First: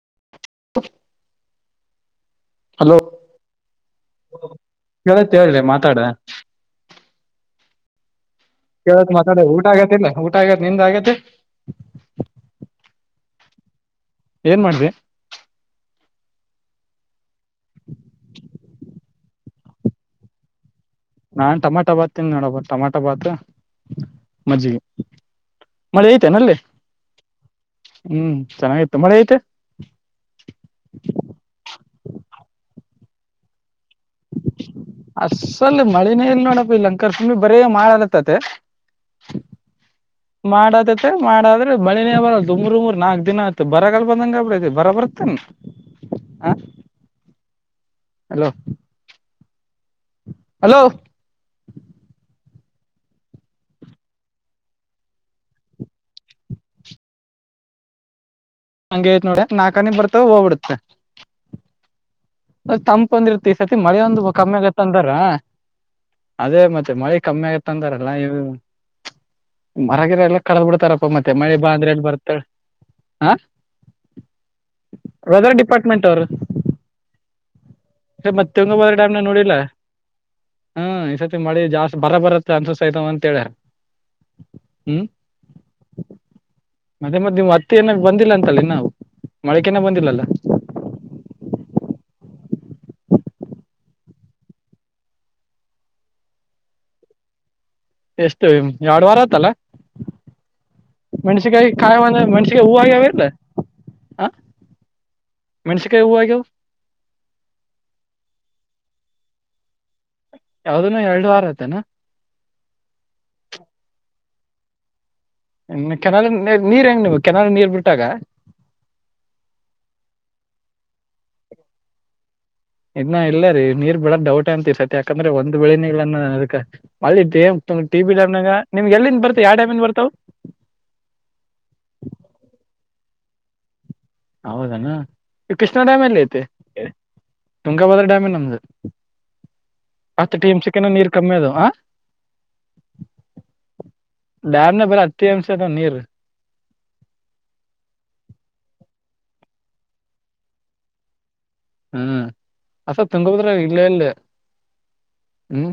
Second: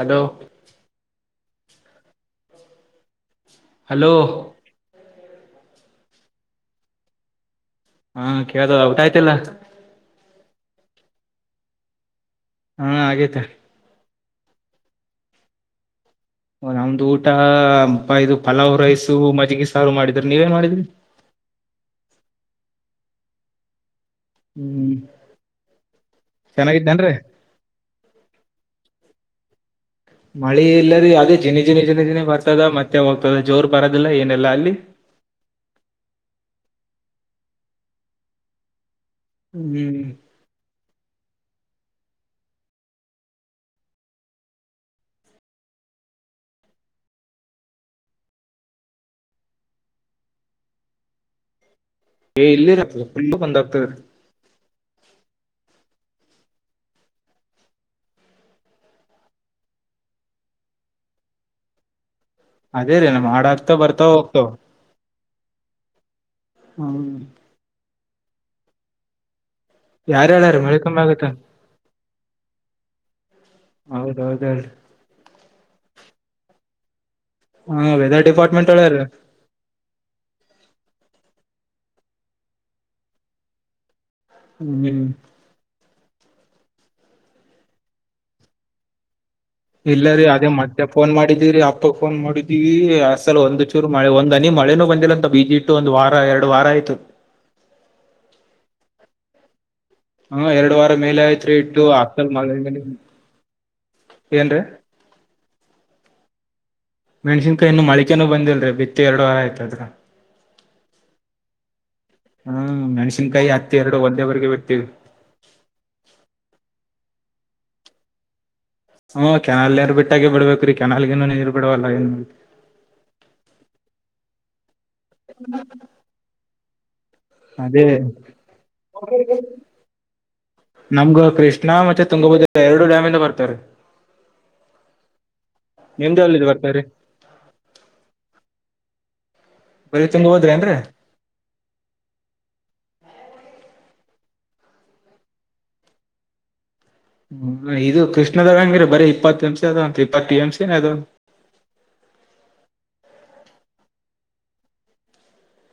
Hello hello hello ಕೇಳಿತೆ ಹೇಳೆ ಮಾತಾಡ. ಹಾ [unintelligible] ಕೇಳಕ್ ಮಾತಾಡ ಊಟ ಆಗತ್ತಿಲ್ಲಲ್ಲ ಊಟ ಆಗತ್ತತ್ ನಿಂದ್ ಆಗೈತಿ. ಹಾ ಆಗೈತೆ. ಏನ್ ಮಾಡಿದೆ. ಓ ನಮ್ದು ಊಟ ಇದು ಪಲಾವ್ ರೈಸು ಮಜ್ಜಗಿ ಸಾರು ಮಾಡಿದ್ರಿ ನೀವ ಏನ್ ಮಾಡಿದ್ರಿ. ನಾನ್ ಟೊಮೊಟೊ ಬಾತ್ ತಿಂದೆ ನೋಡಪ್ಪ ಟಮಾಟೋ ಬಾತ್ ಮಜ್ಜಿಗೆ ಹ್ಮ್ ಮಳೆ ಐತೆನ ಅಲ್ಲಿ. ಚೆನ್ನಾಗಿದ್ದೇನ್ರೀ ಹ್ಮ್ ಚೆನ್ನಾಗಿತ್ತು ಮಳೆ ಆಯ್ತೆ. ಮಳೆ ಇಲ್ಲರಿ ಅದೇ ಜಿನಿ ಜಿನಿ ಜಿನ ಜಿನೇ ಬರ್ತದ ಮತ್ತೆ ಹೋಗ್ತದ ಜೋರ್ ಬರೋದಿಲ್ಲ ಏನೀಲ್ಲ ಅಲ್ಲಿ. ಅಸಲ್ ಮಳೆನೆ ಇಲ್ಲಿ ನೋಡಪ್ಪ ಇಲ್ಲ ಅಂಕಾರ್ ಫುಲ್ ಬರೇ ಮಾಡಕಟ್ಟುತೈತೆ. ಹ್ಮ್ ಮಾಡತದೆ ಮಾಡಾದ್ರೆ ಮಳೆನೇ ಬರಲ್ಲ ದುಮ್ರು ಉಮರ್ ನಾಕ್ ದಿನ ಅಯ್ತು ಬರಗಲ್ ಬಂದಂಗ ಆಗಿಬಿಟೈತೇ ಬರ ಬರುತೇನ್. ಹ ಹಲೋ. ಹಲೋ [unintelligible] ಹಂಗೆ ಆಯ್ತ್ ನೋಡ ನಾ ಅಕಾಡಿ ನಿಂತ ಬಂದ್ರೆ ಹೋಗ್ಬಡತ್ತ್. ಅದೇ ರೀ ತಂಪ್ ನಮ್ ಒಂದ್ ಹಾಡ ಇರತ್ತಾ. ಇ ಆಗ್ತಾ ಸರ್ತಿ ಮಳಿ ಬರ್ತಾವ ಒಂದ್ ಹೋಗ್ತಾವ ಕಮ್ಮಿ ಆಗ್ಯಾದ. ತಂದಾರ ಅದೇ ಮತ್ತೆ ಹ್ಮ್ ಮಳಿ ಕಮ್ಮಿಯ್ತ್ ಅಂದರಲ್ಲ ಇ ಮರ ಗಿರ ಯಾರ ಎಲ್ಲ ಹೇಳ್ಯಾರ ಕಡ್ಡದ್ ಮಳಿ ಕಮ್ಮಿ ಬಿಡ್ತರಪ್ಪ ಆಗತ್ತ ಮತ್ತೆ ಮಳಿ ಬಾ ಅಂದ್ರ ಎಲ್ಲಿ ಬರತ್ತ ಹೇಳ್. ಹೌದ್ ಹೌದ ಹೇಳ್. ವೆದರ್ ಡಿಪಾರ್ಟ್ಮೆಂಟ್ ಅವರು ಹಾ ವೆದರ್ ಮತ್ತ ಡಿಪಾರ್ಟ್ಮೆಂಟ್ ತುಂಗಾಬದ್ರಾ ಹೇಳ್ಯಾರ ಡ್ಯಾಮ್ನಂಗ್ ನೋಡಿಲ್ಲ. ಹ್ಮ ಈ ಸತಿ ಮಳಿ ಜಾಸ್ತಿ ಬರ ಬರತ್ತೆ ಅನ್ಸಿಸ್ತಾಯತವ ಅಂತೇಳರ್. ಹ್ಮ್. ಮತ್ತೆ ಮತ್ತೆ ನೀಮ್ ಹತ್ತಿ ಏನಾ ಬಂದಿಲ್ಲ ಅಂತಲ್ಲ ಇನ್ನಾವು. ಇಲ್ಲ ರಿ ಅದೇ ಮ ಮತ್ತೆ ಫೋನ್ ಮಾಡಿದೀವಿರಿ ಅಪ್ಪಗ್ ಫೋನ್ ಮಾಡಿದೀರವಿ ಅಸಲ ಒಂದು ಚೂರು ಮಳೆ ಒಂದ ಅನಿ ಮಳೆನೂ ಬಂದಿಲ್ಲ ಅಂತ ಬಿಜೆ ತು ಒಂದವಾರ ಎರಡವಾರ ಆಯ್ತು. ಎಷ್ಟು ಎರಡ್ ವಾರ ಆತಲ್ಲ. ಹಾ ಎರಡವಾರ ಮೇಲೆ ಆಯ್ತ್ರಿ ಮೆಣಸಿಕಾಯಿ ಇಟ್ಟು ಕಾಯಿ ಒಂದ ಮೆಣಸಿಕಾಯಿ ಹೂ ಅಕ್ಕನಮಗಳ ಆಗ್ಯಾವ ಇಲ್ಲ ಹಾ ಏನ್ರೀ. ಮೆಣಸಿಕಾಯಿ ಹೂವ ಆಗ್ಯಾವ. ಮೆಣಸಿನಯೀ ಇನ್ನು ಮೋಳ್ಕೇನು ಬಂದಿಲ್ಲಲ್ರಿ ಬಿತ್ತಿ ಎರಡವಾರ ಆಯ್ತು. ಅವ್ದುನು ಎರಡವಾರ ಆಯ್ತೇನ. ಹ್ಮ ಮೆಣ್ಸಿನ್ಕಾಯಿ ಹತ್ತಿ ಎರಡು ಒಂದೇವರೆಗೆ ಬಿತ್ತಿವಿ. ಇ ಕೆನಾಲ ನೀರ್ ಹೆಂಗ ನೀವು ಕೆನಲ್ ನೀರ್ ಬಿಟ್ಟಾಗ. ಹು ಕಾನೆಲ್ ನೀರ್ ಬಿಟಗೆ ಬಿಡ್ಬೇಕ್ರಿ ಕೆನಾಲ್ಗಿನಲ್ ನೀರ್ ಬಿಡಲ್ಲ. ಇನ್ನ ಇಲ್ಲರಿ ನೀರ್ ಬಿಡೋದು ಡೌಟ್ ಅಂತೇ ಇಸತಿ ಯಾಕಂದ್ರೆ ಒಂದೆ ವೇ ಇಲ್ಲನ್. ಅದೇ [inaudible] ನಿಮ್ಗ್ ಎಲ್ಲಿಂದ ಬರ್ತಾವು ಯಾವ್ ಡ್ಯಾಮ್ ಇಂದ ಬರ್ತಾವು. ನಮ್ಗ ಕೃಷ್ಣ ಮತ್ತೆ ತುಂಗಭದ್ರ ಎರಡು ಡ್ಯಾಮಿಂದ ಬರ್ತಾವ ರೀ. ಹೌದಾನ ಈ ಕೃಷ್ಣ ಡ್ಯಾಮ್ ನಿಮ್ದ್ ಎಲ್ಲಿ ಐತಿ ಯಾವ್ದ್ರಿಂದ ಬರ್ತಾವ್ರಿ ತುಂಗಾಭದ್ರ ಡ್ಯಾಮೇ ನಮ್ದು. ಬರೀ ಹತ್ತು ತುಂಗಭದ್ರಾ ಟೀಮ್ ಏನ್ರೀ? ಚಿಕನ ನೀರ್ [unintelligible] ಹ್ಮ ಇದು ಕೃಷ್ಣದಂಗಿರಿ ಬರೆ ಇಪ್ಪತ್ತ ಅಂಶ ಅದಾವ್ ಅಂತ ಇಪ್ಪತ್ತು ಎಂಶ ಅ ಹ್ಮ್ ಅಸ ತುಂಗದ್ರ ಇಲ್ಲೇ ಇಲ್ಲಿ ಹ್ಮ್.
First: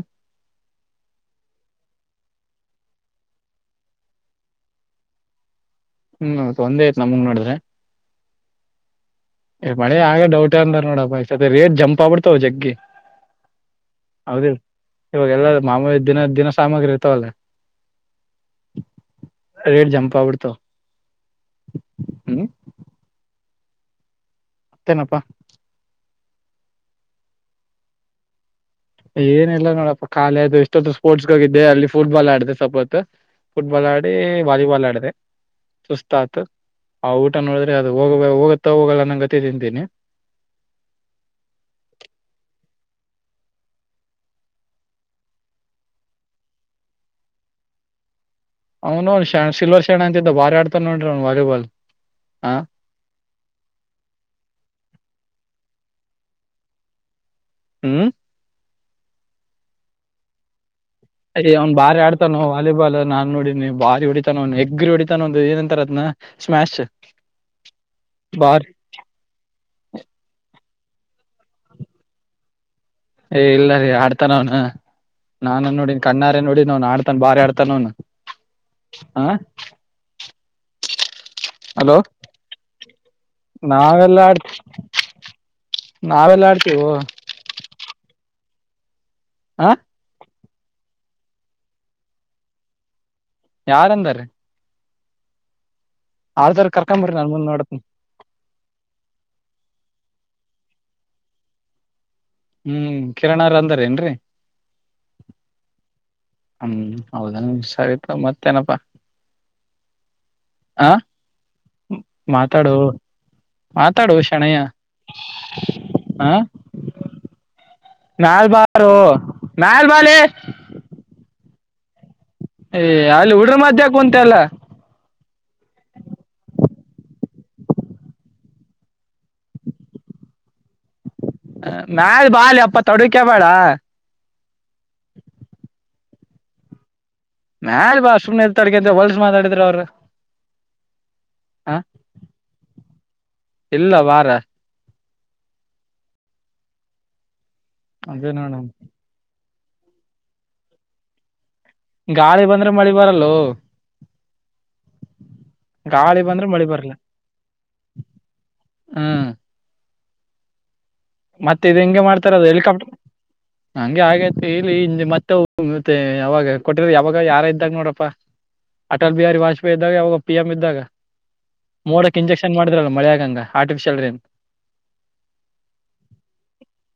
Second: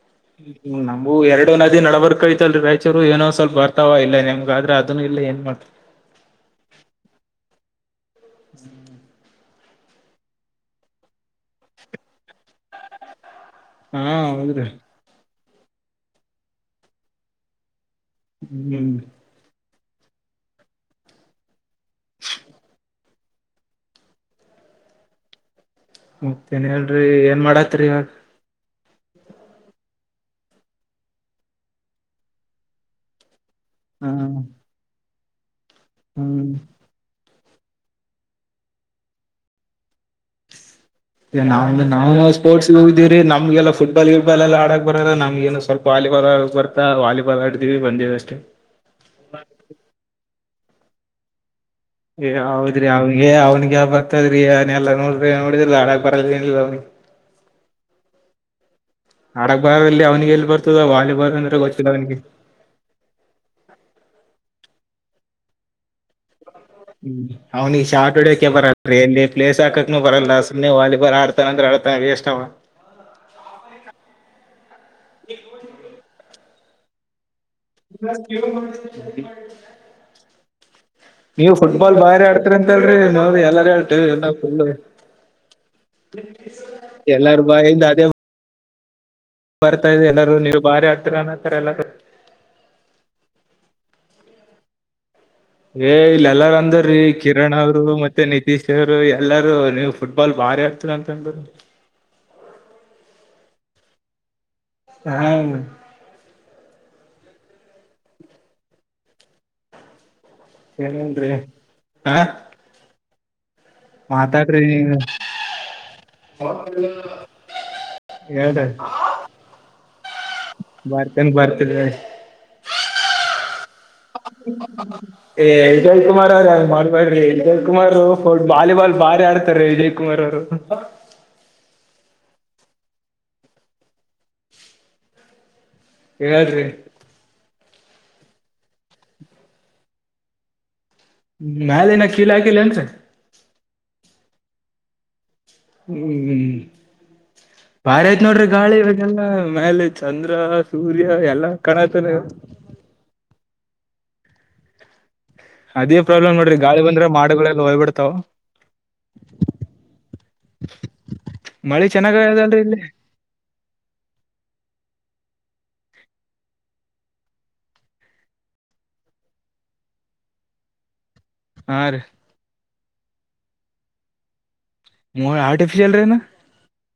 ಹ್ಮ್ ನಮಗೂ ಎರಡೋ ನದಿ ನಬರ್ಕೈಐತ್ಲ್ರಿ ರಾಯಚೂರು ಏನೋ ಸ್ವಲ್ಪ ಬರ್ತಾವ ಇಲ್ಲ ನಮ್ಗ ಆದ್ರೆ ಅದನ್ನು ಇಲ್ಲ ಏನ್ ಮಾಡ್ತ ಹ್ಮ್ ಒಂದೆ ಆಯಿತ್ ನಮಂಗ ನೋಡಿದ್ರೆ. ಹ್ಮ್ ಮಳಿ ಆಗ್ದ ಡೌಟ್ ಅಂದ್ರ ನೋಡಪ್ಪಾ ಇಸತಿ ರೇಟ್ ಜಂಪ್ ಆಗಬುಡ್ತಾವು ಜಗ್ಗಿ. ಹಾ ಹೌದಿಲ್ ಹೌದ್ರೀ, ಇವಾಗ ಎಲ್ಲ ಮಾಮುಲಿ ದಿನ ದಿನ ಸಾಮಗ್ರಿ ಇರ್ತವಲ್ಲ. ಹ್ಮ್. ರೇಟ್ ಜಂಪ ಆಗ್ಬಿಡ್ತಾವ್ ಹ್ಮ್. ತ್ತೇನಪ್ಪಾ, ಮತ್ತೇನ್ ಹೇಳ್ರಿ ಏನ್ ಮಾಡತ್ರಿ ಇವಾಗ. ಏನಿಲ್ಲ ನೋಡಪ್ಪಾ ಕಾಲೇ ಅದು ಇಷ್ಟೊತ್ತು ಸ್ಪೋರ್ಟ್ಸ್ಗಾಗ ಹೋಗಿದ್ದೆ ಅಲ್ಲಿ ಫುಟ್ಬಾಲ್ ಆಡಿದೆ ಸಪತ್ತು. ಫುಟ್ಬಾಲ್ ಹಾ ಆಡಿ, ವಾಲಿಬಾಲ್ ಆಡದೆ, ಸುಸ್ತತ್ ಆಯಿತು. ಹ್ಮ್ ಆ ಊಟ ನೋಡಿದ್ರೆ ಅದು ಹೋಗ ಹೋಗುತ್ತ ಹೋಗಲ್ಲ ಅಂನ್ಗತೆ ತಿಂತೀನಿ. [inaudible] ನಾವ ನಾವು ಸ್ಪರ್ಟ್ಸ್ ಹೋಗಿದೀರಿ ನಮ್ಗೆಲ್ಲ ಫುಟಬಾಲ್ ಗಿಟ್ಬಾಲ್ ಎಲ್ಲ ಆಡಕ್ ಬರೋಲ್ಲ ನಮ್ ಏನು ಸ್ವಲ್ಪ ವಾಲಿಬಾಲ್ ಆಡಕ್ ಬರ್ತಾ ವಾಲಿಬಾಲ್ ಆಡಿದೀವಿ ಬಂದೀವಿ ಅಷ್ಟೇ ಅವ್ನು ಅವನು ಶಣ ಸಿಲ್ರ್ ಶಣ ಅಂತಿದ್ದ ಭಾರಿ ಆಡ್ತಾನ ನೋಡಿರಿ ಅವ ವಾಲಿಬಾಲ್ ಏ ಹಾ ಹೌದ್ರಿ ಅವಿಗೆ ಅವ್ನಿಗೆ ಬರ್ತದ್ರೀ ಅವನೆಲ್ಲಾ ನೋಡ್ರಿ ನೋಡಿದ್ರಾಲ ಬರಲ್ ಏನ್ರಿ ಅವ್ನಿಗೆ ಹ್ಮ್ ಆಡಕ್ ಬಾರಲ್ಲಿ ಅವನಿಗೆ ಎಲ್ಲಿ ಬರ್ತದ ವಾಲಿಬಾಲ್ ಅಯ್ಯ ಅಂದ್ರೆ ಅವ್ನ್ ಗೊತ್ತಿಲ್ಲ ಬಾರಿ ಅವನಿಗೆ ಆಡ್ತಾನ ವಾಲಿಬಾಲ್ ನಾನ್ ನೋಡಿನಿ ಬಾರಿ ಹೊಡಿತಾನ ಹೆಗ್ರಿ ಹೊಡಿತಾನ ಒಂದು ಏನಂತರ ಅದ್ನಾ ಸ್ಮ್ಯಾಶ್ ಹ್ಮ ಅವ್ನಿಗ್ ಶಾಟ್ ಹೊಡಿಯೋಕೆ ಬಾರಿ ಬರಲ್ ಅ ಎಲ್ಲಿ ಪ್ಲೇಸ್ ಹಾಕಕು ಬರಲ್ಲ ಸುಮ್ಮನೆ ವಾಲಿಬಾಲ್ ಆಡ್ತಾನ ಅಂದ್ರ ಆಡತ ವೇಸ್ಟ್ ಅವ ಏ ಇಲ್ಲ ರೀ ಆಡ್ತಾ ಅವನು ನಾನು ನೋಡನ್ ಕಣ್ಣಾರೆ ನೋಡಿ ಅವನ್ ಆಡ್ತ ತನ್ ಬಾರಿ ಆಡ್ತಾನ್ ಅವ್ನು ನೀವು ಫುಟ್ಬಾಲ್ ಹಲೋ ಬಾರಿ ಆಡ್ತರಿ ಅಂತಲ್ರರಿ ನೋಡ್ರಿ ಎಲ್ಲಾರ ನಾವೆಲ್ಲಾ ಹೇಳ್ರ್ ಆಡ್ ಫುಲು ನಾವೆಲ್ಲಾ ಆಡ್ತೀವಿ ಎಲ್ಲಾರ್ ಬಾಯಿಂದ ಅದೇ ಹ ಬರ್ತಾ ಇದೆ ಎಲ್ಲಾರೂ ನೀವು ಬಾರಿ ಆಡ್ತೀರಾ ಅನ್ನೋ [unintelligible] ಎಲ್ಲಾರೂ ಯಾರ್ ಅಂದಾರ್ ರಿ ಏ ಇಲ್ಲ ಎಲ್ಲಾರ ಆಡ್ದಾರ ಅಂದ್ರೀ ಕರ್ಕೊಂಬರ್ರಿ ನನ್ ಮುಂದ್ ಕಿರಣ್ ನೋಡತ್ನ ಅವರು ಮತ್ ಮತ್ತೆ ನಿತೀಶ್ ಅವರು ಎಲ್ಲಾರೂ ನೀವ್ ಫುಟ್ಬಾಲ್ ಭಾರಿ ಆಡ್ತರ ಅಂತಂದರು ಹ್ಮ್ ಕಿರಣ ಅವ್ರ ಅಂದಾರ ಏನ್ರಿ ಹ್ಮ್ ಹ್ಮ್ ಹೌದನ್ ಸರಿ ತಕೊ ಮತ್ತೇನಪ್ಪಾ ಹಾಂ ಏನನ್ರಿ ಹಾ ಮಾತಾಡು ಮಾತಾಡು ಶಣಯ್ಯ ಮಾತಾಡ್ರಿ ಅಂ ಅಲ್ಲ ಮ್ಯಾಲ್ ಬಾರೋ ಮ್ಯಾಲ್ ಬಾಲೆ ಬರ್ತನ್ ಬರ್ತದೆ ಏಯ್ ಅಲ್ಲಿ ಉಡ್ರ ಮಧ್ಯ ಕುಂತೆ ಅಲ್ಲ ಏ ವಿಜಯ್ ಕುಮಾರ್ ಅವ್ರ ಮಾಡ್ಬಾರಡ್ರಿ ವಿಜಯ್ ಕುಮಾರು ಫೋಟೋ ವಾಲಿಬಾಲ್ ಬಾರಿ ಆಡ್ತಾರೆ ವಿಜಯ್ ಕುಮಾರ್ ಅವರು ಮ್ಯಾಲ್ ಬಾಳಿ ಅಪ್ಪ ತಡೂಕ್ಯ ಬೇಡ ಹೇಳ್ರಿ ಮ್ಯಾಲ್ ಬಾ ಸುಮ್ನೆ [unintelligible] ಹೊಲ್ಸ ಮಾತಾಡಿದ್ರೆ ಅವ್ರು ಆ ಮ್ಯಾಲಿನ ಕಿಲ್ ಆಗಿಲ್ ಏನ್ರಿ ಇಲ್ಲ ವಾರ ಹ್ಮ್ ಹ್ಮ್ ಬಾರಿ ಆಯ್ತ್ ಅದೇ ನೋಡ್ರಿ ನೋಡ ಗಾಳಿ ಇವತ್ ಲ್ಲ ಮ್ಯಾಲೆ ಚಂದ್ರ ಸೂರ್ಯ ಎಲ್ಲ ಗಾಳಿ ಬಂದ್ರೆ ಮಳಿ ಬರಲ್ಲೊ ಅದೇ ಪ್ರಾಬ್ಲಮ್ ನೋಡ್ರಿ ಗಾಳಿ ಬಂದ್ರೆ ಮಾಡುಗಳೆಲ್ಲ ಹೊಯ್ಬಿಡ್ತಾವು ಹ್ಮ್ ಮತ್ತೆ ಇದು ಹೆಂಗೆ ಮಾಡ್ತಾರ ಅದು ಇಲ್ಲಿ ಹೆಲಿಕಾಪ್ಟರ್. ಹಂಗೆ ಆಗೈತಿ ಇಲ್ಲಿ ಮತ್ತೆ ಯಾವಾಗ ಕೊಟ್ಟಿರ ಯಾವಾಗ ಯಾರ ಇದ್ದಾಗ ನೋಡಪ್ಪಾ ಅಟಲ್ ಬಿಹಾರಿ ವಾಜ್ಪೇಯಿ ಇದ್ದಾಗ ಪಿ ಎಂ ಇದ್ದಾಗ ಹಾ ರೀ ಮೋಡಕ್ ಇಂಜೆಕ್ಷನ್ ಮಾಡಿದ್ರಲ್ಲ ಮಳೆಯಾಗಂಗ ಆರ್ಟಿಫಿಷಿಯಲ್ ರೇನ್ ಮೋಡ ಆರ್ಟಿಫಿಸಿಯಲ್ ರೇನ್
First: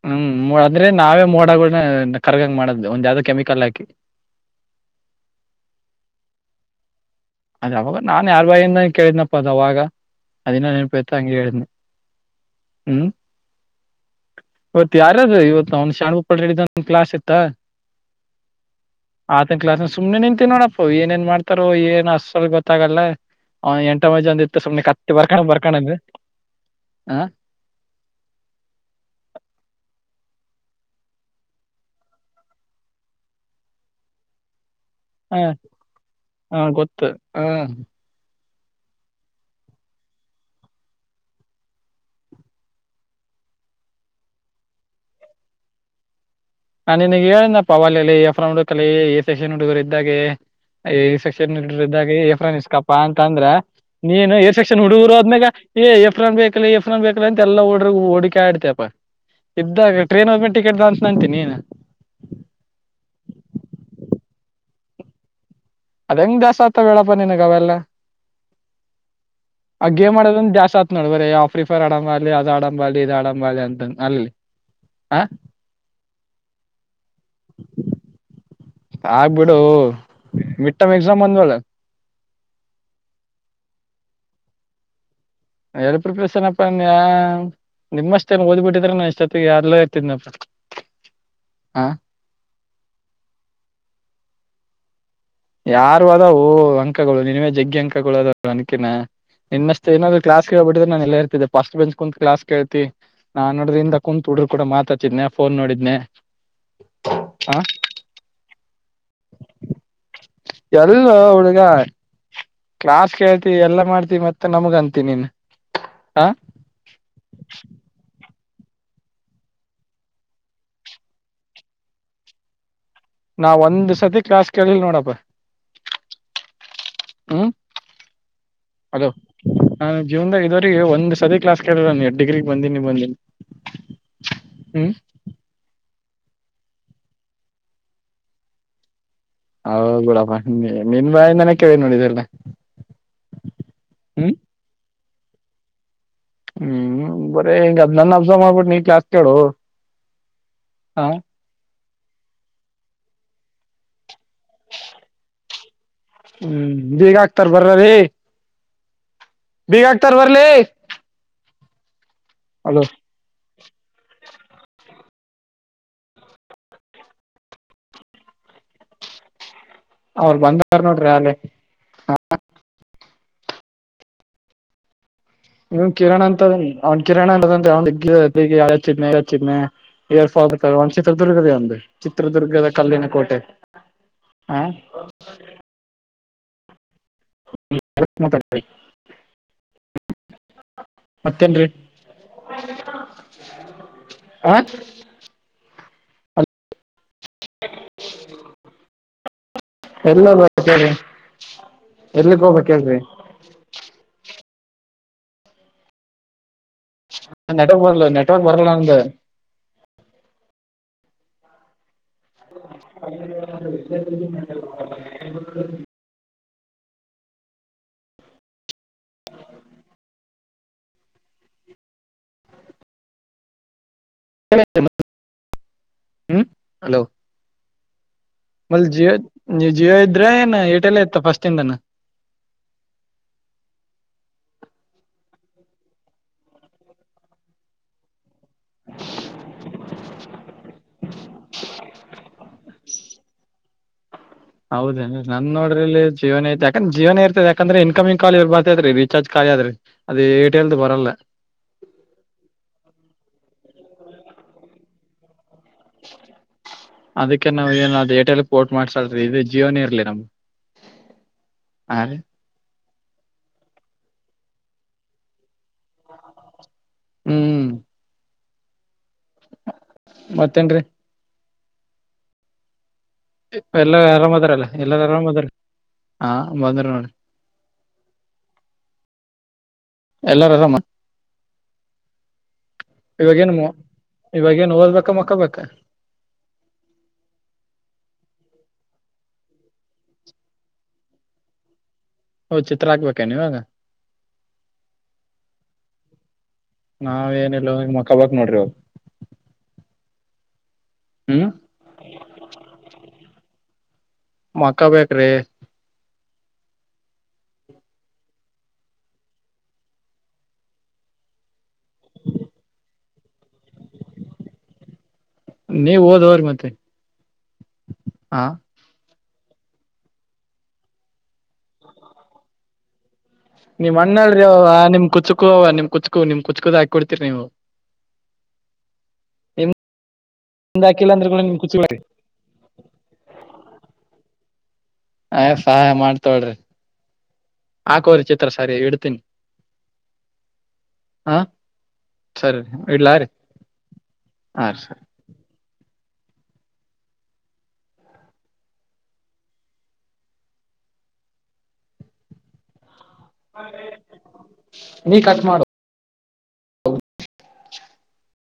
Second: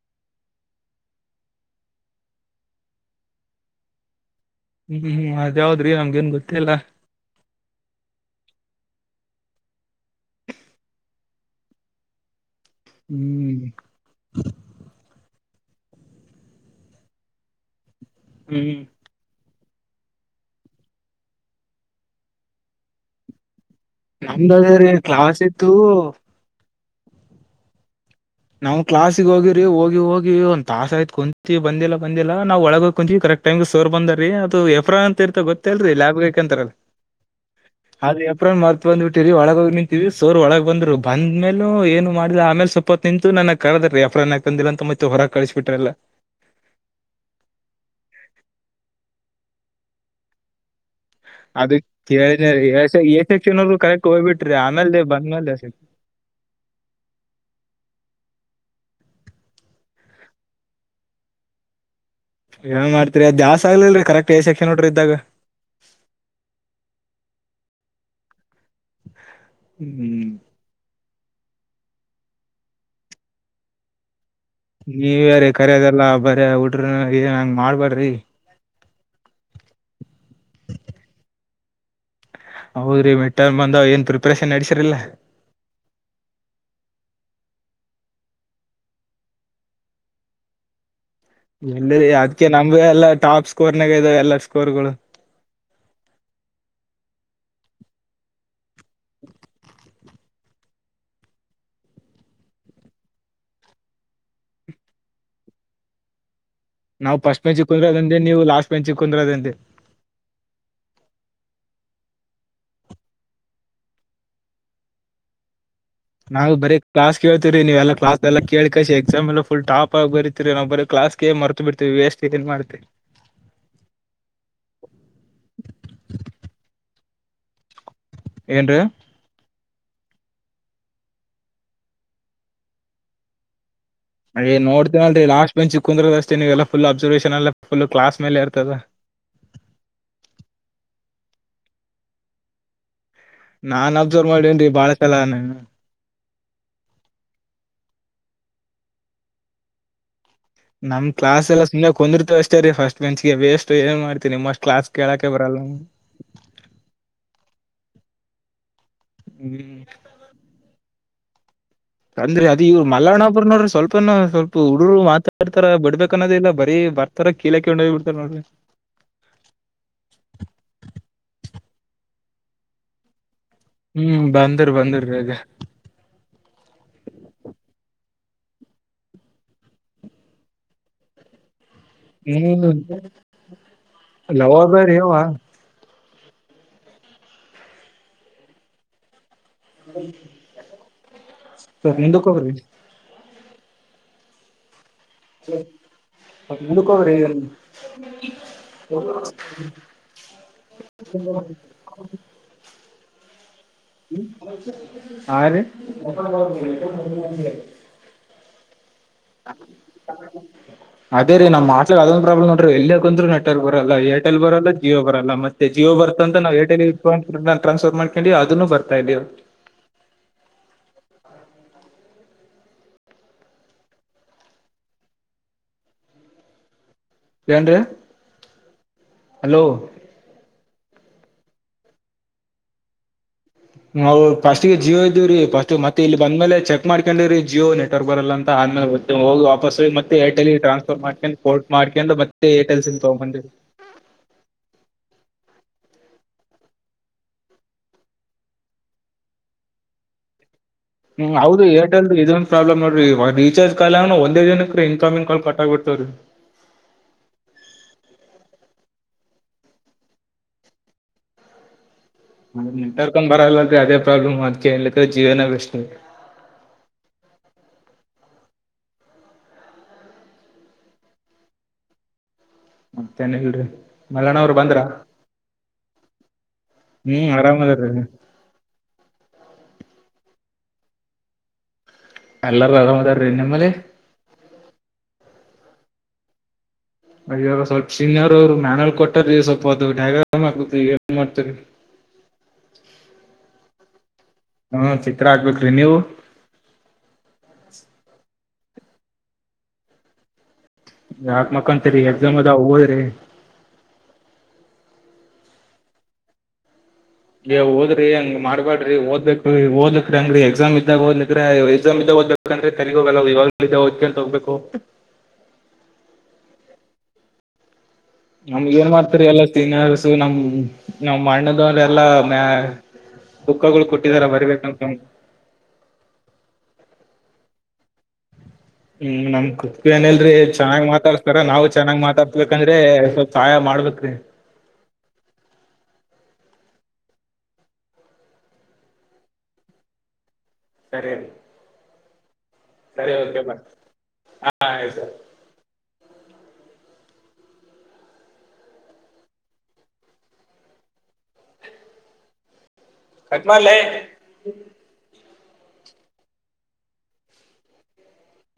ಹ್ಮ್ ಅಂದ್ರೆ ನಾವೇ ಮೋಡಗಳ ಕರ್ಗಂಗ ಮಾಡದ್ ಒಂದ ಯಾವ್ದ್ ಕೆಮಿಕಲ್ ಹಾಕಿ ಹ್ಮ್ ಹ್ಮ್ ಅದಾವದ್ರಿ ನಮ್ಗ ಏನ್ ಗೊತ್ತಿಲ್ಲ ಅದೇ ಅವಾಗ ನಾನ್ ಯಾರ್ ಬೈಯಿಂದ ಕೇಳಿದನಪ್ಪ ಅದ ಅವಾಗ ಅದಿನ ನನನುುತ ಅಂಗೇ ಹೇಳನೆ ಹ್ಮ್ ಇವತ್ ಯಾರದು ಇವತ್ ಅವ್ನ್ ಶಾಣ್ಬುಪ್ಪಳ ರಡ ಕ್ಲಾಸ್ ಇತ್ತ ಹ್ಮ್ ಆತನ ಕ್ಲಸ್ ಸುಮ್ನೆ ನಿಂತ ನೋಡಪ್ಪ ಏನ್ ಮಾಡ್ತಾರ ಏನ್ ಲ್ ಗೊತ್ತಾಗಲ್ಲ ಎಂಟ ಮಜ್ ಒಂದ ನಮ್ದ ಇತ್ತು ಅದೇ ಸುಮ್ನೆ ರೀ ಕತ್ತ ಕ್ಲಾಸ್ ಬರ್ಕೊಂಡ್ ಬರ್ಕಣ ಇತ್ತು ಹಾ ನಾವು ಕ್ಲಾಸಿಗೆ ಹೋಗಿ್ರರಿ ಹೋಗಿ ಹೋಗಿ ಒಂದ್ ತಾಸ ಆಯ್ತತ್ ಕುಂತಿ ಬಂದಿಲ್ಲ ಬಂದಿಲ್ಲ ನಾವ್ ಒಳಗ ಕುಂತ ಕರೆಕ್ಟ್ ಟೈಮ್ ಸೋರ್ ಬಂದಾರಿ ಅದು ಎಫ್ರಾ ಅಂತ ಹ ಇರ್ತ ಗೊತ್ತೇ ಅಲ್ರಿ ಲ್ಯಬ್ ಹ ಬೇಕಂತಾರಲ್ ಗೊತ್ತು ಹ ಅದ್ ಎಪ್ರನ್ ಮತ್ ಬಂದ್ಬ ಬಿಟ್ಟಿರಿ ಒಳಗೋಗ್ ನಿಂತೀವಿ ಸೋರ್ ಒಳಗ್ ಬಂದ್ರು ಬಂದ ಮ್ಮೇೂ ಏನು ಮಾಡಿದ ಆಮೇಲೆ ಸ್ವಲ್ಪ ನಿಂತು ನನಗ್ ಕಳದ ರ ಯಫ್ನ್ಕಂದಿಲ್ಲ ಅಂತ ಮತ್ತೆ ಹೊರ ಕಳ್ಸಬ ಬಿಟ್ರಲ್ಲ ಹ ನಿನಗ್ ಹೇಳನಪ್ಪ ಅವಲ್ಲಲ್ಲಿ ಎಫ್ರ ಹುಡುಕಲಿ ಎ ಸಷನ್ ಹುಡುಗರು ಇದ್ದಾಗೆ ಸೆಕ್ಷನ್ ಅದಕ್ ಹಿಡ್ರ್ದಾಗ ಕೇಳಿದೆ ಎಫ್ರಾನ್ ಇಸ್ಕಪ್ಪಾ ಅಂತ ಎ ಅಂದ್ರ ಸೆಕ್ಷನ್ ಅವ್ರು ಕರೆಕ್ಟ್ ನೀನು ಹೋಗ್ಬಿಟ್ರಿ ಏರ್ ಸೆಕ್ಷನ್ ಆಮೇಲೆ ಹುಡುಗುರು ಆದ್ಮ್ಯಾಗ ಬಂದ್ಮೇಲೆ ಏ್ಫ್ರನ್ ಬೇಕಲಿ ಎಫ್ರನ್ ಬೇಕಕ್ಲಿ ಅಂತೆ ಎಲ್ಲಾಡ್ರಗ್ ಹುಡಕ ಆಡ್ತಪಾ ಇದ್ದಾಗಟ್ರನ್ ಹ್ ಟಿಕೆಟ್ ಅನ್ಸ್ ಅಂತೀ ನೀ ಏನ್ ಮಾಡ್ತಿರಿ ಅದ ದಾಸ್ ಆಗ್ಲಲ್ರಿ ಕರೆಕ್ಟ್ಏಸ್ಕೆ ನೋಡ್ರ ಇದಾಗ ಅದಂಗ್ ದಾಸ್ ಆಗ್ತ ಹೇಳೇಪ್ಪ ನಿನಗ ಅವೆಲ್ಲ ಆ ಗೇಮ್ ಹ್ಮ್ ಮಾಡೋದ ದಾಸ್ ಆತ ನೋಡಬರ ಆಫ್ರಿಫರ್ ಆಡಂಬ ಅಲಿ ಅದು ಆಡಂಬ ಅಲಿ ಇದದು ಆಡಂಬಲಿ ಅಂತನ್ ಅಲ್ಲಿ ನೀವ ಹ ಯಾರೀ ಕರಿ ಅದೆಲ್ಲ ಬರ ಉಡ್ರ ಏನ್ ಹಂಗ ಮಾಡ್ಬೇಡ್ರಿ ಆಗ್ಬಿಡು ಮಿಟ್ಟಮ್ ಎಕ್ಸಾಮ್ ಬಂದ್ವಲ್ಲ ಹೌದ್ರಿ ಮೆಟ್ಟರ್ ಬಂದಾವ್ ಏನ್ ಪ್ರಿಪರೇಷನ್ ನಡಸಿರ್ಲಾ [unintelligible] ನಿಮ್ಮಷ್ಟೇ ಓದು ಬಿಟ್ಟಿದ್ರೆ ನಾನ್ಷ್ಟೊತ್ತಿಗೆ ಯಾರ್ಲೇ ಇರ್ತಿದ್ನಪ್ಪ ಹ ಎಲ್ಲಿ ಅದ್ಕ ನಮ್ ಎಲ್ಲ ಟಾಪ್ ಸ್ಕೋರ್ ನಾಗ ಇದಾವ ಎಲ್ಲಾ ಸ್ಕೋರ್ಗಳು ಯಾರು ಅದ ಅಂಕಗಳು ನಿನ್ವೇ ಜಗ್ಗಿ ಅಂಕಗಳು ಅದ ಅನಕಿನ ನಿನ್ನಷ್ಟು ಏನಾದ್ ಕ್ಲಾಸ್ ಕೇಳಳ್ಬಟ್ಟಿದೆ ನಾನ ಎಲ್ಲ ಇರ್ತಿದ್ದ ಸ್ಟ್ ಬೆಂಚ್ ಕುಂತ ಕ್ಲಾಸ್ ಕೇತಿ ನಾ ನೋಡ್ರಿಂದ ಕುಂತ್ ಹುಡರು ಕಡ ಮಾತಾತಿದ್ನೆ ಫೋನ್ ನೋಡಿದ್ನೆ ನಾವು ಸ್ಟ್ ಹ ಮ್ಯಾಚ್ ಕ ಕುಂದರದೆ ನೀವು ಲಾಸ್ಟ್ ಮ್ಯಾಚಿಗೆ ಕುಂದರದೆ ಎಲ್ಲ ಹುಳಗ ಕ್ಲಾಸ್ ಕೇಳ್ತಿ ಎಲ್ಲಾ ಮಾಡ್ತಿ ಮತ್ತೆ ನಮಗ ಅಂತ ನೀನ್ ಹ ಅದು ಬರಿ ನೀವು ಕ್ಲಾಸ್ ಕೇಳುತ್ತೀರಿ ಎಕ್ಸಾಮ್ ಎಲ್ಲಾ ಫುಲ್ ಟಾಪ್ ಬರಿತಿರಿ [unintelligible] ಮತು ಬಿಡ್ತತಿ ವೇಸ್ಟ್ ಏನ್ ಮಾಡ್ತತಿ ನಾವ ಒಂದ್ ಸತಿ ಕ್ಲಾಸ್ ಕೇಳಿಲ್ಲ ನೋಡಪ್ಪ ಹ್ಮ್ ಏನ್ ರಿ ಅಲೋ ನಾನು ಜೀವನದಾಗ ಇದೋರಿಗೆ ಒಂದ ಸ ಕ್ಲಾಸ್ ಕಾನು ಎರಡ್ ಡಿಗ್ರಿಗೆ ಬಂದೀನಿ ಬಂದೀನಿ ಏ ನೋಡ್ತೀನ ಅಲ್ರಿ ಲಾಸ್ಟ್ ಬಂಚ್ ಚ ಕುಂದ್ರದ ಅಷ್ಟೇ ನೀವೆಲ್ಲ ಫುಲ್ ಅಬರ್ನ್ ಎ ಫುಲ್ ಕ್ಲಾಸ್ ಇರ್ತದ ಹೌದು ಬೀಡಪ್ಪ ನೀ ನೀನ್ ಬಾಯಿಂದನೇ ಕೇಳಿ ನೋಡಿದ್ರಲ್ಲ ನಾನ್ ಅಬ್ಸರ್ವ್ ಮಾಡೇನ್ ಬಾಳ ಚಲ ಹ್ಮ್ ಬರೇ ಹಿಂಗ ಅದ್ ನನ್ನ ಅಬ್ಸ ಮಾಡ್ಬಿಟ್ಟು ನೀ ಕ್ಲಾಸ್ ಕೇಳು ನಮ್ ಹ ಕ್ಲಸ್ ಎಲ್ಲ ಸುಮ್ಮನೆ್ ಕೊಂದಿತ ಅಷ್ಟ ರೀ ಫಸ್ಟ್ ಬೆಂಚ್ಗೆ ವೇಸ್ಟ್ ಏನ್ ಮಾಡ್ತೀನ ನಿಮ್ಮ ಅಷ್ಟ ಕ್ಲಾಸ್ ಕೇಳೋಕ ಬರಲ್ಲ ಹ್ಮ್ ಬೀಗ ಆಕ್ತಾರ ಬರ್ರರಿ ಹ್ಮ್ ಭೀಗ ಅಕ್ತರ್ ಬರ್ಲಿ ಅಂದ್ರೆ ಅ ಇವ್ ಅಲೋ ಮಲ್ಲಾಪುರ ನೋಡ್ರ ಸ್ವಲ್ಪ ಇ ಸ್ವಲ್ಪ ಹುಡುರು ಮಾತಾಡ್ತಾರ ಬಿಡ್ಬೇಕ ಅನ್ನೋದ ಇಲ್ಲ ಬರೀ ಬರ್ತಾರ ಕೀಲಿ ಹಾಕೊಂಡ್ ಹೋಗಿ ಬಿಡ್ತಾರ ನೋಡ್ರಿ ಅವ್ರ ಬಂದಾರ ನೋಡ್ರಿ ಅಲ್ಲಿ ಹ್ಮ್ ಬಂದ್ರಿ ಬಂದರ ಈಗ ಇವ್ ಕಿರಣ್ ಅಂತ ಅವ್ನ್ ಕಿರಣ ಅ ಚಿಹ್ನೆ [unintelligible] ಏರ್ಫಲ್ ಚಿತ್ರದುರ್ಗದ ಅದೇ ಹ್ಮ್ ಚಿತ್ರದುರ್ಗದ ಕಲ್ಲಿನ ಕೋಟೆ ಹ ಲವಬರಿ ಅವ [unintelligible] [unintelligible] ಮತ್ತೇನ್ರಿ ಸ್ವಲ್ಪ ಮುಂದಕ್ ಹೋಗ್ರಿ ಆ [unintelligible] ಎಲ್ಲಿ [unintelligible] ಬೇಕೆ [unintelligible] ಹಾರಿ [unintelligible] [unintelligible] ಇ ಬರಲ್ಲ ಅಂದೆ ಅದೇ ರೀ ನಮ್ಮಮಾ ಅದೊಂದು ಪ್ರಾಬ್ಲ ನೋಡ್ರಿ ಎಲ್ಲೇ ಕುಂತ್ರು ನೆಟ್ವರ್ಕ್ ಬರಲ್ಲ ಏರ್ಟೆಲ್ ಬರಲ್ಲ ಜಿಯೋ ಬರಲ್ಲ ಮತ್ತೆ ಜಿಯೋ ಬರ್ತ ಅಂತ ನಾವು ಏರ್ಟಲ್ ಇಟ್ಕೊಂಡ ಟ್ರಾನ್ಸ್ಫರ್ ಮಾಡ್ಕೊಂಡಿ ಅದೂ ಬರ್ತ ಇಲ್ಲಾ [unintelligible] ಹ್ಮ್ ಹಲೋ ಏನ್ರೀ ಮೊದಲ್ ಹಲೋ ಜಿಯೋ ಜಿಯೋ ಇದ್ರೆ ಏನ ಏರ್ಟೆಲ್ ಇತ್ತ ಫಸ್ಟಯಿಂದನ ನಾವು ಫಸ್ಟಗೆ ಜಿಯೋ ಇದ್ದವ ರೀ ಪಸ್ಟ್ ಮತ್ತೆ ಇಲ್ಲಿ ಬಂದ ಮೇಲೆ ಚೆಕ್ ಮಾಡ್ಕೊಂಡ್ರಿ ರೀ ಜಿಯೋ ನೆಟ್ವರ್ಕ್ ಬರಲ್ಲ ಅಂತ ಆದ್ಮೇಲೆ ಗೋ ಹೋಗಿ ವಾಪಸ್ ಮತ್ತೆ ಎರ್ಟೆಲ್ ಟ್ರಾನ್ಸ್ಫರ್ ಮಾಡ್ಕೊಂಡು ಫೋರ್ಟ್ ಮಾಡ್ಕೊಂಡ ಮತೇ ಏರ್ಟೆಲ್ ಸಿಮ್ ತಗೊಂಡ್ ಬಂದೇರೀ ಹೌದೇನ್ ನನ್ ನೋಡ್ರೀ ಜೀವೊನ ಐತಿ ಯಾಕಂದ್ರೆ ಜೀವೊನ ಇರ್ತ ಯಾಕಂದ್ರ ಇನಕಮಿಂಗ್ ಕಾಲ್ ಇವ್ ಬರ್ತತ್ ರಿಚಾರ್ಜ್ ಕಾಲಿ ಆದ್ರ ಅದು ಏಟೈಲದ ಬರಲ್ಲ ಹ್ಮ್ ಹೌದು ಏರ್ಟೆಲ್ ಇದಂದು ಪ್ರಾಬ್ಲಮ್ ನೊಡ್ರಿ ರಿಚಾರ್ಜ ಕಾಲಿಆಗಾನ ಒಂದೇ ದಿನಕ್ಕೆ ಇನ್ಕಮಿಂಗ್ ಕಾಲ್ ಕಟ್ ಆಗಿ ಬಿಡ್ತವ್ರೀ ಅದಕ್ಕೆ ನಾವ್ ಏನ ಅದಕ ಏರ್ಟೆಲ್ ಪೋರ್ಟ್ ಮಾಡ್ಸಾಲ್ ಇದು ಜಿಯೋನೇ ಇರ್ಲಿ ನಮ್ಗೆ ಹಾ ರೀ ಅ ನೆಟ್ವರ್ಕ ಒಂದ ಬರಲ್ಲ ಅ ಅದೇ ಪ್ರಾಬ್ಲಮ್ ಅದಕೆ ಜೀವೊನ ಬೆಸ್ ಹ್ಮ್ ಮತ್ತೇನ್ರಿ ಮತ್ತೇನ ಇಲ್ರಿ ಎಲ್ಲ ಆರಾಮ್ ಮಲ್ಯಾಣ ಅವರು ಅದಾರಲ್ಲ ಬಂದ್ರ ಎಲ್ಲಾರು ಆರಾಮ್ ಅದಾರ ಹಾ ಬಂದ್ರ ನೊ ಹ್ಮ್ ಆರಾಮ್ ಅದ ರೀ ಎಲ್ಲಾರ ಆರಾಮ್ಮ ಎಲ್ಲಾರೂ ಆರಾಮ ಇವಾಗೇನ್ ಇವಾಗೇಏನ್ ಓದಬೇಕ ಮಕ್ಕೊಬೇಕಾ ಇವಾಗ ಸ್ವಲ್ಪ ಸೀನಿಯರ್ ಅವರು ಮ್ಯಾನಲ್ ಕೊಟ್ಟ್ರೀ ಸ್ವಲ್ಪ ಅದು ಡ್ಯಾಗ್ರಾಮ್ ಆಗ ಏನ್ ಮಾಡ್ತರಿ ಚಿತ್ರಾ ಹಾಕ್ಬೇಕೇನ್ ಇವಾಗ ಹ್ಮ ಚಿತ್ರಾ ಹಾಕ್ಬೇಕ್ರಿ ನೀವು ನಾವ ಏನಿಲ್ ಮಕ್ಕೊ ಬೇಕ ನೋಡ್ರಿ ಇವಾಗ ಹ್ಮ್ ಯಾಕ್ ಮಕ್ಕಂತರಿ ಎಕ್ಸಾಮ್ ಅದಾವ ಹ ಓದ್ರಿ ಮಕ್ಕೊ ಬೇಕ್ರಿ ಓದ್ರಿ ಹಂಗ್ ಮಾಡ್ಬೇಡ್ರಿ ಓದ್ಕ್ ಓದ್ಕ್ ಹಂಗ್ರರಿ ಎಕ್ಸಾಮ್ ಇದ್ದಾಗ ಓದ್ಲಿಕರ ಎಕ್ಸಾಮ್ ಇದ್ದಾಗ ಓದ್ಬೇಕುಂದ್ರೆ ತೆಲಿಗ ಹೋಗಲ್ಲ ಇವಾಗ ಓದ್ಕೊಂಡಂತ ಹೋಗ್ಬೇಕು ನೀವು ಹಓದವ್ರ ಮತ್ತೆ ಹ ನಮ್ಗ ಏನ್ ಮಾಡ್ತರಿ ಎಲ್ಲಾ ಸೀನಿಯರ್ಸ ನಮ್ ನಮ್ ಅಣ್ಣದವ್ರ ಎಲ್ಲಾ ಮ ನಿಮ್ಮ ಅಣ್ಣ ಅಲ್ರಿ ಯವ್ವ ನಿಮ್ಮ ಕುಚಿಕು ಆವಾ ಕುಚಿಕು ಕುಚಿಕು ದಾ ಕೊಡುತ್ತಾರೆ ನೀವು ಹ್ಮ್ ನಮ್ ನಿಮ್ದ ಕುಚುಕು ಅಲ್ರಿ ರಿ ಚೆನ್ನ್ ಹಾಕಿಲ್ಲ ಅಂದ್ರ ಮಾತಾಡ್ಸ್ತಾರ ಕೂಡ ನಿಮ್ ನಾವು ಕುಚುಕುಳರಿ ಚೆನ್ನ್ ಮಾತಾಡ್ ಹಬೇಕಂದ್ರೆ ಸ್ವಲ್ಪ ಸಹಾಯ ಮಾಡ್ಬೇಕ್ರೀ ಅಯ ಸಹಾಯ ಮಾಡ್ತೊಳ್ರಿ ಹಾಕೋರಿ ಚಿತ್ರ ಸರಿ ಇಡ್ತೀನಿ ಸರಿ ಹಾ ಸರಿ ಸರಿ ಇಡ್ಲಾರಿ ಓಕೆ ಬಾಯ್ ಹ ಹಾ ಸರಿ ಆಯ್ತರ್ ಕಟ್ಮೇ ಲೇ ನೀ ಕಟ್ ಮಾಡುವ